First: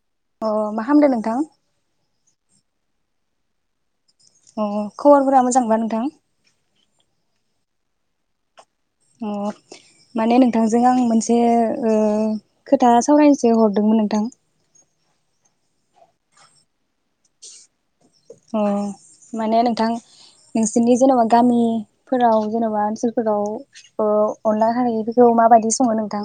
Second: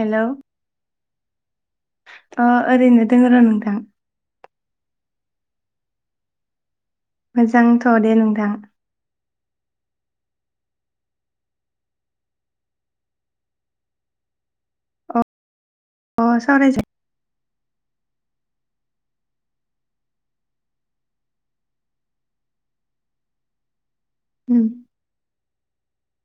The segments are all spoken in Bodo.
हेलौ अ मा खालामदों नोंथां ओ ओरैनो दोङो र नोंथां। अ खबरफोरा मोजांबा नोंथां? मोजांथ दे नोंथां। अ माने नोंथांजों आं मोनसे ओ खोथा सावरायनोसै हरदोंमोन नोंथां। अ अ साराय जा अ माने नोंथां नोंसोरनि जेनबा गामिफोराव जेनबा ओनसोलफोराव ओ अनला खारैखौ मा बायदि सङो नोंथां?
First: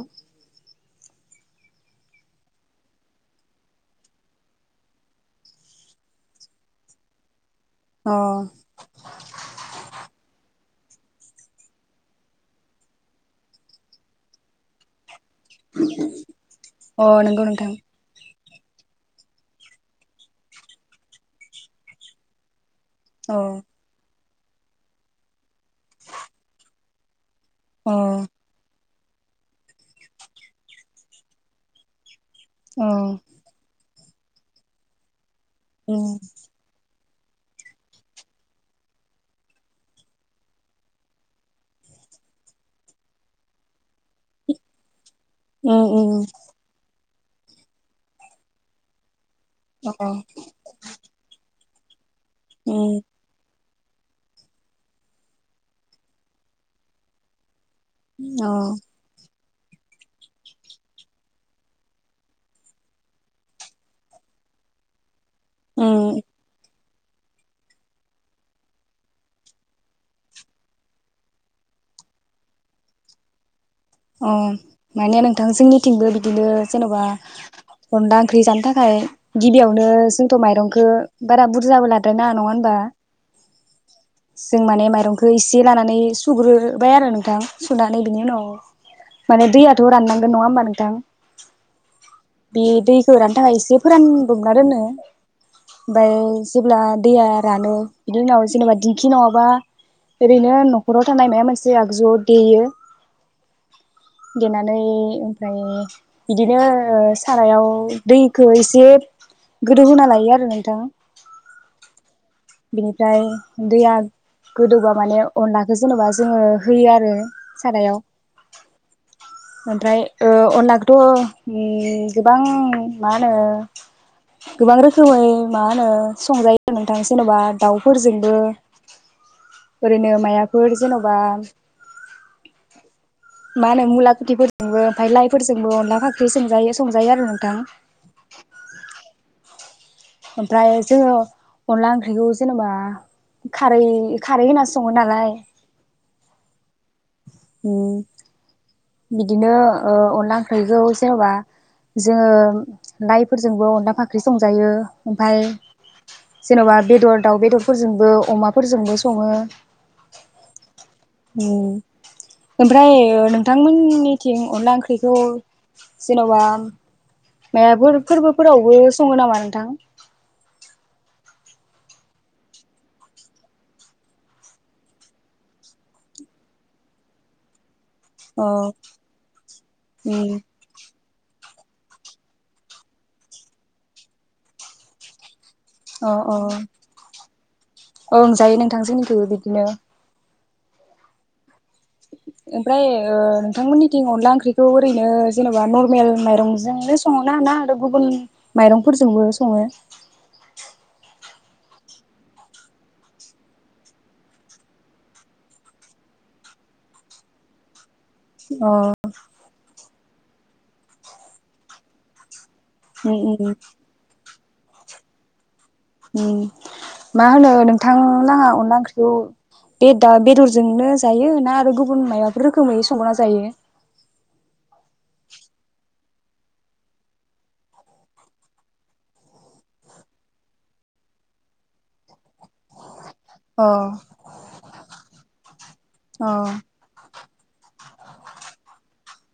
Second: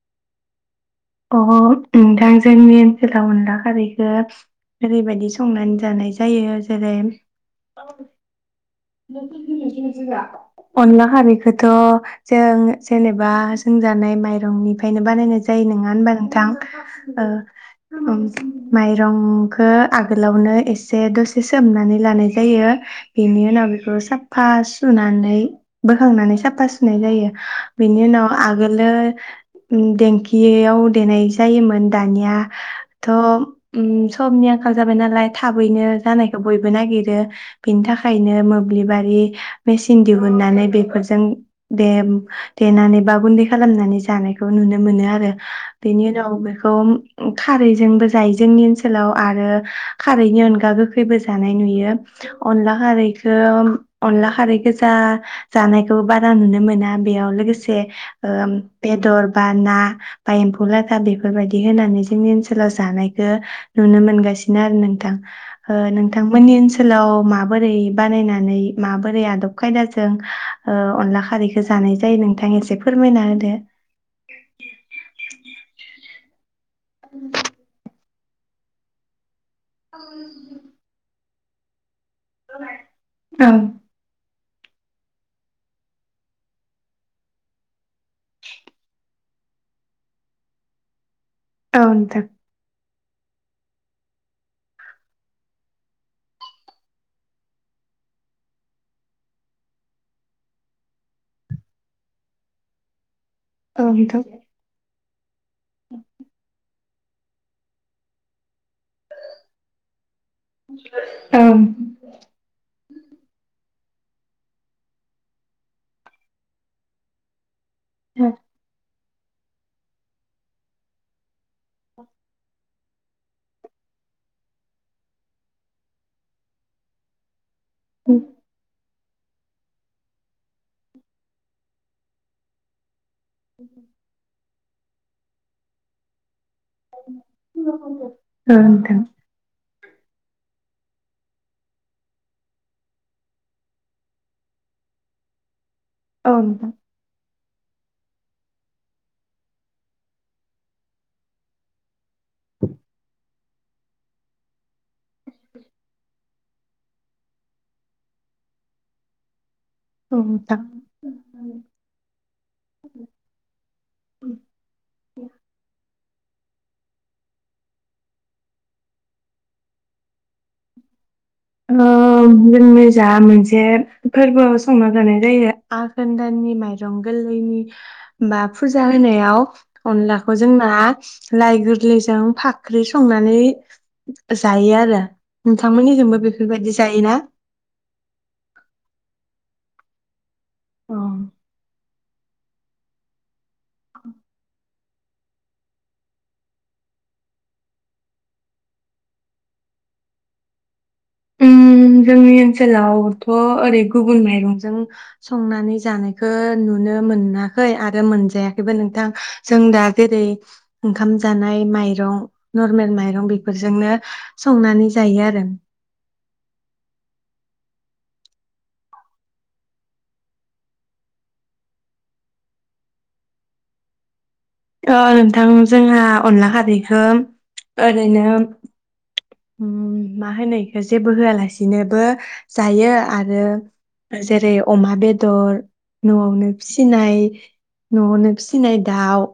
अ नोंथां जोंनि ओनसोलाव अनला खारैखो ओरैबायदि संनानै जानाय जायो। जेरै अ अनला खारैखोथ जों जेनेबा जोंजानाय माइरंनिफ्रायनो बानायनाय जायो नङा होनबा नोंथां अ ओ नंगौ नोंथां उम माइरंखो आगोलावनो एसे दसे सोमनानै लानाय जायो। अ इनि उनाव साफा सुनानै बोखांनानै साफा सुनाय जायो। अ बेनि उनाव आगोलो ओम देंखियाव देनाय जायोमोन। दानिया थ' औ उम सबनि आंखाल जाबाय नालाय थाबैनो उम जानायखौ बयबो नागिर ओ बिनि थाखायनो मो बेबारि मेचिन दिहुननानै बेफोरजों दे देनानै बा गुै खालामनानै ज जानायखौ नुनो मोनो आरो उम बेनि उम उनाव बेखौ खारैजोंबो जायो जोंनि ओनसोलाव आरो अ खारैनि अनगा गोखैबो जानाय नुयो। [unintelligible] अनला उम खारै अनला खारै गोजा जानायखौ बारा नुनो मोना बेयाव लोगोसे अ बेदर बा ना बा एम्फौ लाथा बेफोरबायदि होनानै जोंनि ओनसोलाव जानायखौ नुनो मोनगासिनो आरो नोंथां उम नोंथांमोननि ओनसोल लाव माबोरै बानायनानै माबोरै आदब खायदाजों अनला खारैखौ जानाय जायो नोंथां एसे फोरमायना होदो। बिनो जेनेबा अनला ओंख्रि जानो थाखाय गिबियावनो जोंथ' माइरंखौ बारा बुरजा बो ला ना नङा होमबा? औ जों माने माइरंखौ इसे लानानै सुग्रोबाय आरो नोंथां सुनानै बिनि उनाव माने दैयाथ' राननांगोन नङा होमबा नोंथां? ओं बे दैजों फोरानो थाखाय एसे फोरानदबना दोनो ओमफ्राय जेब्ला दैया रानो बिनि उनाव जेनेबा दिंखि नङाबा ओरैनो न'खराव थानाय माबा मोनसे आगजुआव देयो। औ नोंथां देनानै ओमफ्राय बिदिनो ओ सारायाव दैखौ एसे जे गोदौ होना लायो आरो नोंथां। औ नोंथां बिनिफ्राय दैैया गोदौबा माने अनलाखौ जेनेबा जोङो होयो आरो सारायाव ओमफ्राय अनलाखौथ' गोबां मा होनो गोबां रोखोमै मा होनो संजायो नोंथां जेन'बा दाउफोरजोंबो ओरैनो माइबाफोर जेन'बा माहोनो मुला खेथिफोर जोंबो ओमफ्राय लाइफोरजोंबो अनला फाख्रिजों औ नोंथां ओमफ्राय जोङो अनला ओंख्रिखौ जेनेबा खारै खारै होनानै सङो नालाय [inaudible] औ बिदिनो अनला ओख्रैखौ जेन'बा जोङो लाइफ फोरजोंबो अनला फाख्रि संजायो ओमफाय जेन'बा बेदर दाउ बेदरफोरजोंबो अमाफोरजोंबो सङो औ नोंथां ओमफ्राय नों थांमोननिथिं अनला ओंख्रिखौ जेन'बा माइबाफोर फोरबोफोरावबो सङो नामा नोंथां जोंनि जा मोनसे फोरबो संना जानाय जायो आघोनदाननि माइरं गोरलैनि बा अ फुजा होनायाव उम अनलाखौ जोंना लाइ गोरलैजों फाख्रि संनानै जायो आरो नोंथांमोननिजोंबो बे औ जायो नोंथांजोंनिखैबो बिदिनो अ ओमफ्राय ओ बिथांथांमोननिं अनला ओंख्रिखौ ओरैनो जेनोबा नर्मेल माइरंजोंनो सङोना आरो गुबुन माइरंफोरजोंबो सङो जोंनि ओनसोलावथ' ओरै गुबुन माइरंजों संनानै जानायखौ नुनो मोनाखै आरो मोनजायाखैबो अ नोंथां जों दा जेरै ओंखाम जानाय माइरं नरमेल उम माइरं उम बेफोरजोंनो संनानै जायो आरो मा होनो नोंथां नाङा अनला ओंख्रिखौ बे दा बेदरजोंनो जायो ना आरो गुबुन माबाफोर रोखोमै संगना जायो नोंथां जोंहा अनला खारैखौ ओरैनो मा होनो बेखौ जेबो होआलासिनोबो जायो आरो अ जेरै अमा बेद दर अ न'आवनो फिसिनाय न'आवनो फिसिनाय दाउ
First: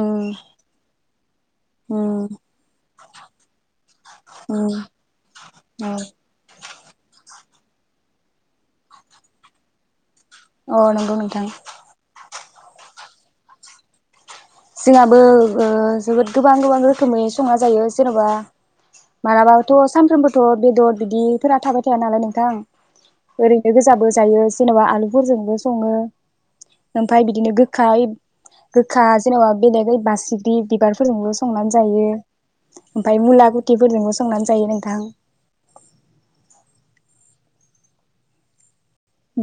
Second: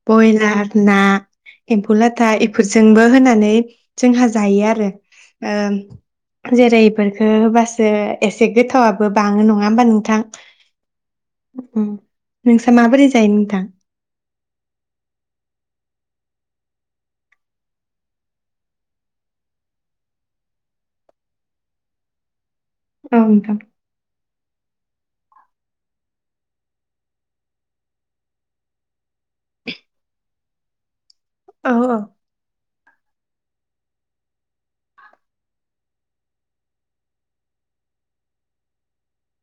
उम बयलार ना एम्फौ उम लाथा इफोरजोंबो होनानै जोंहा जायो उम आरो अ जेरै बेखो होबासो एसे गोथावाबबो बाङो नङा होमबा नोंथां अ नंगौ नोंथां उम नोंसा माबोरै जायो नोंथां जोंहाबो ओ जोबोद गोबां गोबां रोखोमै संना जायो जेन'बा मालाबाथ' सानफ्रोमबोथ' बेदर बिदिफोरा थाबाय थाया नालाय नोंथां औ नोंथां ओरैनो गोजाबो जायो जेनेबा आलुफोरजोंबो सङो ओमफ्राय बिदिनो गोखायै गोखा जेन'बा बेलेगै बासिग्रि बिबार फोरजोंबो औ संनानै जायो ओमफाय मुला गुथिफोरजोंबो संनानै जायो नोंथां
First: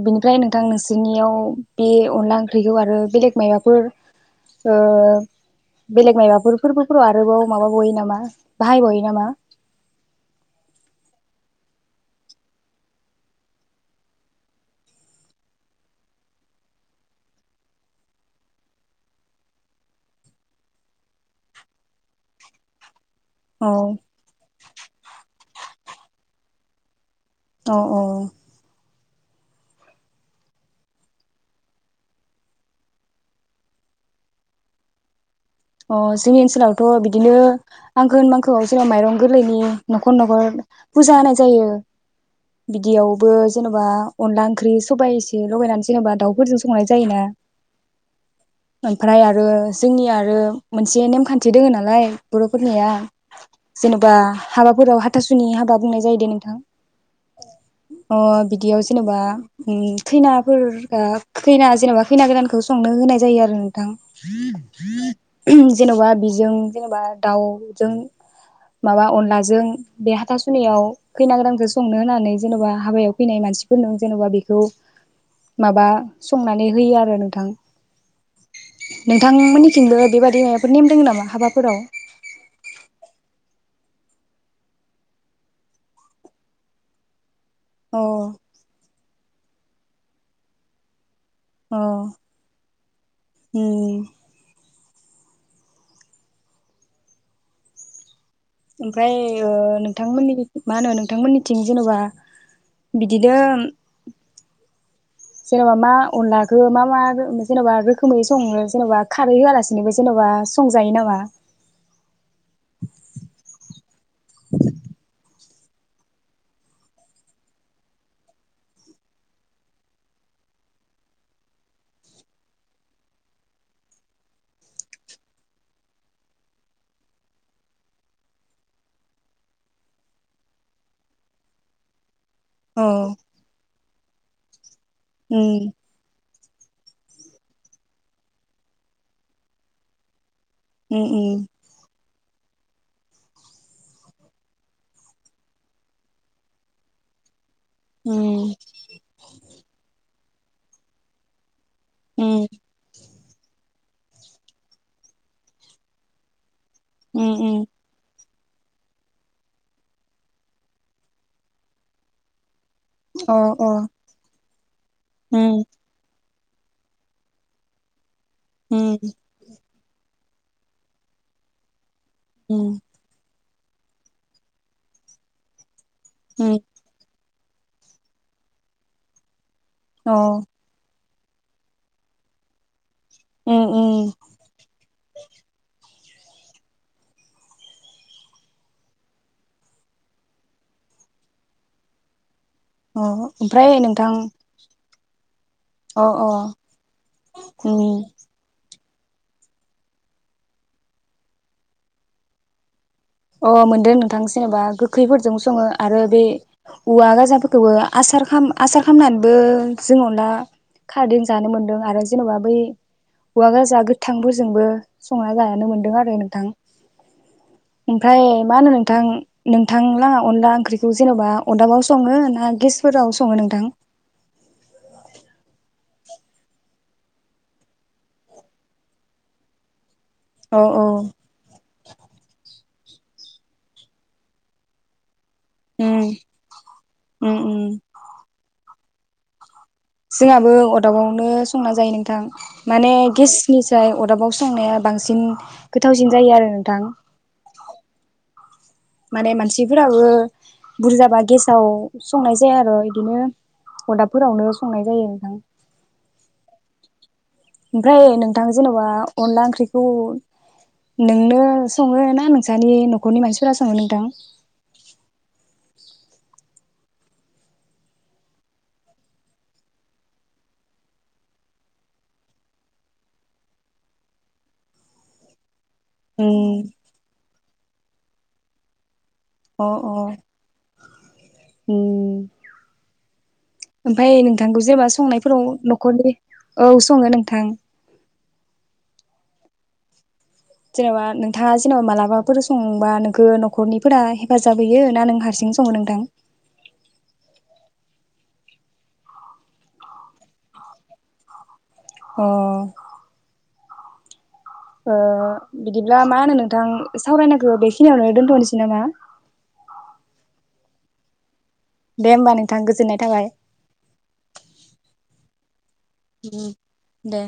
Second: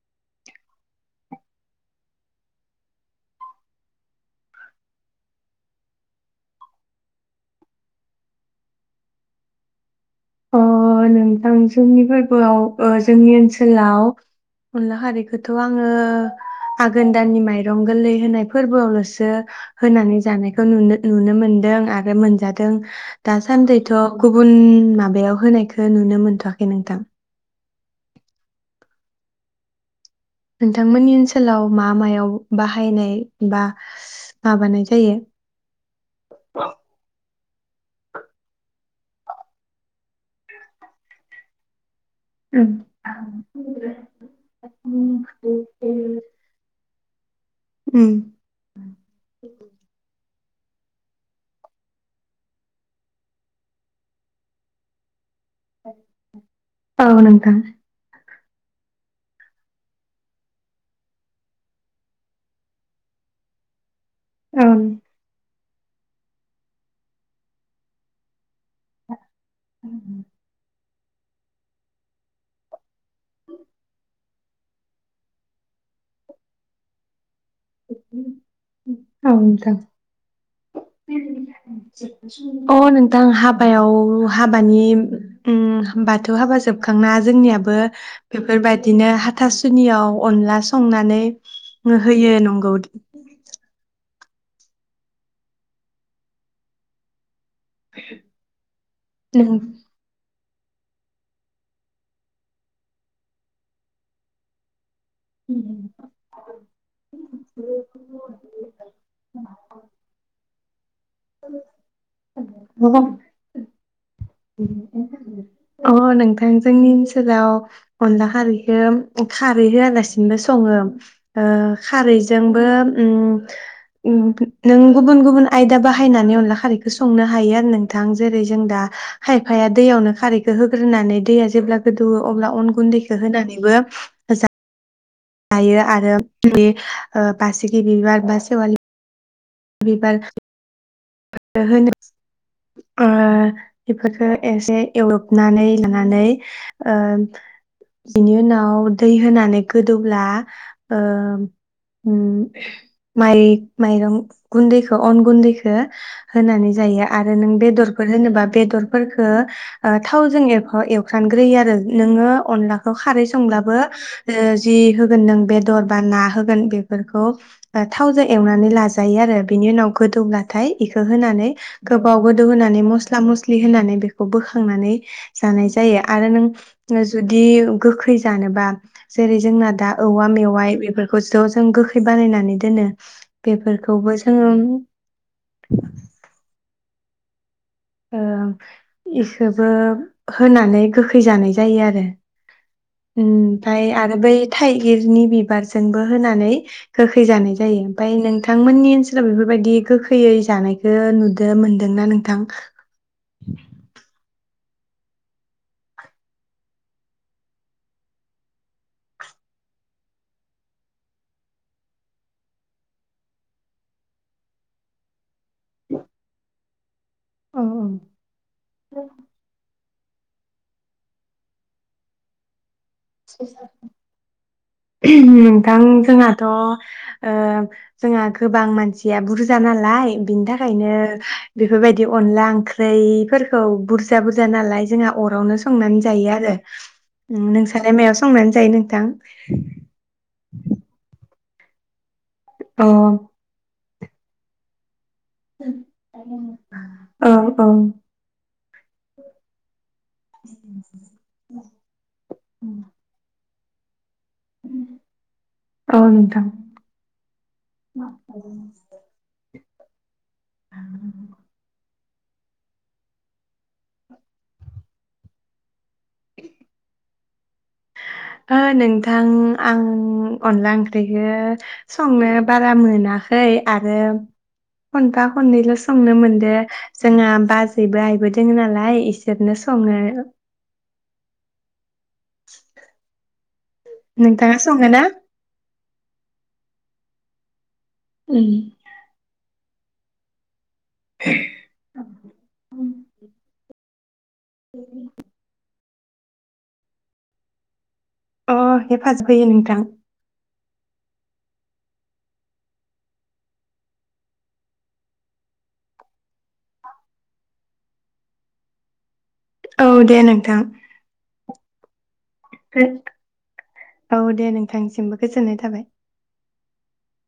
बिनिफ्राय नोंथां नोंसोरनियाव बे अनला ओंख्रिखौ आरो बेलेग मायबाफोर ओ बेलेग मायबाफोर फोरबोफोराव आरोबाव माबा बावयो नामा बाहायबावयो नामा अ नोंथां जोंनि फोरबोआव ओ जोंनि ओनसोलाव अनला खारिखौथ' आङो आघोन दाननि माइरं गोरलै होनाय फोरबोआवल'सो होनानै जानायखौ नुनो नुनो मोनदों आरो मोनजादों औ दासानदैथ' गुबुन नाम बेयाव होनायखौ नुनो मोनथ'वाखै नोंथां अ ओ नोंथांमोननि ओनसोलाव मा मायाव बाहायनाय बा माबानाय जायो अ जोंनि ओनसोलावथ' बिदिनो आगोन मांखौआव जोंनाव माइरं गोरलैनि न'खर न'खर फुजा होनाय जायो उम बिदियावबो जेनेबा अनला ओंख्रि सबाय एसे लगायनानै जेनेबा दाउफोरजों संनाय जायोना उम ओमफ्राय आरो जोंनि आरो मोनसे नेमखान्थि दोङो नालाय बर'फोरनिया जेनेबा हाबाफोराव हा हाथासुनि हाबा बुंनाय जायो दे नोंथां औ नोंथां ओ बिदियाव जेनेबा उ खैनाफोरा खैना जेनेबा खैना गोदानखौ संनो होनाय जायो आरो नोंथां औ [inaudible] जेन'बा बिजों जेनेबा दाउजों माबा अनलाजों बे हाथा सुनियाव खैना गोदानखौ संनो होनानै जेन'बा हाबायाव फैनाय मानसिफोरनो जेन'बा बि बेखौ माबा संनानै होयो आरो नोंथां औ नोंथां नोंथांमोननिथिंबो एब अ नोंथां हाब बायाव हाबानि उ बाथौ हाबा जोबखांना जोंनिया बो अ बेफोरबायदिनो हा हाथासुनियाव अनला संनानै अ होयो नंगौ उम [inaudible] ओमफ्राय ओ नों नोंथांमोननि मा होनो नोंथांमोननिथिं जेनबा बिदिनो जेनेबा मा अनलाखौ मा मा जेनेबा रोखोमै सङो जेनेबा खारै होआलासिनोबो जेनेबा म [unintelligible] अ नोंथां जोंनि ओनसोलाव अनला खारैखौ खारै होआलासिनोबो सङो खारैजोंबो नों गुबुन गुबुन आयदा बाहायनानै अनला खारैखौ संनो हायो आरो नोंथां जेरै जों दा खायफाया दैयावनो खारैखौ होग्रोनानै दैया जेब्ला गोदौ अब्ला अन औ गुन्दैखौ होनानैबो [unintelligible] उम जायो आरो बासिकि बिबार बा सेवालि बिबार उम उम होनो ओ बेफोरखो एसे एवदबनानै लानानै बिनि उम उनाव दै होनानै गोदौब्ला ओ उम माइ माइरं गुन्दैखौ अन गुन्दैखो होनानै जायो उम आरो नों उम बेदरफोर होनोबा बेदरफोरखो थावजों एवफ्राम ग्रोयो आरो नोङो अनला खारै अ अ संब्लाबो ओ जि होगोन नों उम बेदर बा ना होगोन बेफोरखौ थाव थावजों एवनानै उम लाजायो आरो बिनि उनाव गोदौब्ला नाथाय इखो होनानै गोबाव गोदौ उम होनानै मस्ला मसलि होनानै बेखौ बोखांनानै जानाय जायो जायो आरो नों उम जुदि बिदि गोखै जानोबा जेरै जोंना दा अ औवा मेवाइ बेफोरखौ खौ ज जों गोखै बानायनानै दोनो उम उम बेफोरखौबो जोङो ओ इखबो होनानै गोखै जानाय जायो आरो अ ओमफ्राय ओमफाय नोंथां आरो बै थाइ गिरनि बि अ अ होनानै गोखै जानाय जायो उम मफाय नोंथांमोननि [unintelligible] बेफोरबायदि गोखैयै जानायखौ नुदों मोनदोंना नोंथां अ मोनदों नोंथां जेनेबा गोखैफोरजों सङो आरो बे औवा गाजाफोरखौबो आसार आसार खालामनानैबो जों अनला खारदैजों जानो मोनदों आरो जेन'बा बै औवा गोाजा गोथांफोरजोंबो संना जानो मोनदों आरो नोंथां औ औ ओमफ्राय मा होनो नोंथां थां लाहा अनला ओंख्रिखौ जेनेबा अदाबाव सङो ना गेस दा उम जोंहाथ' ओ जोंहा गोबां मानसिया बुरजा नालाय बिनि औ औ थाखायनो बेफोरबायदि अनला ओंख्रि बैफोरखौ बुरजा बुरजा नालाय जोंहा अरावनो संनानै उम जायो आरो उम मायाव संनानै जायो नोंथां जोंहाबो अदाबावनो संना जायो नोंथां अ माने गेसनि जाय अदाबाव संनाया बांसिन न गोथावसिन जायो आरो नोंथां औ माने मानसिफोराबो बुरजाबा गेसाव संनाय जाया आरो इदिनो अदा फोरावनो संनाय जायो नोंथां औ नोंथां ओमफ्राय नोंथां जेन'बा अनदला ओंख्रि खौ नोंनो सङो ना ना नोंसनि न'खरनि मानसिफोरा संङो नोंथां [inaudible] ओ नोंथां आं अनला ओंख्रिखौ संनो बारा मोनाखै आरो खनफा खननैल' संनो मोनदो उम जोंहा बाज बैबो आयबो दोङो नालाय एसे जोबनो अ अ संनो आरो उम ओमफाय नोंथाङा नोंथांखौ जेबा सङो ना? संनायफोराव न'खरनि औ सङो नोंथां उम जेनेबा नोंथाङा जेनेबा मालाबाफोर संबा नोंखो न'खरनिफोरा हेफाजाब होयो ना नों हारसिं सङो नोंथां अ हेफाजाब होयो नोंथां अ ओ बिदिब्ला मा होनो नोंथां सावरायनायखौ बेखिनियावनो दोनथ'नोसै नामा औ दे नोंथां दे होमबा नोंथां गोजोननाय थाबाय। औ दे नोंथांसिमबो गोजोननाय था थाबाय दे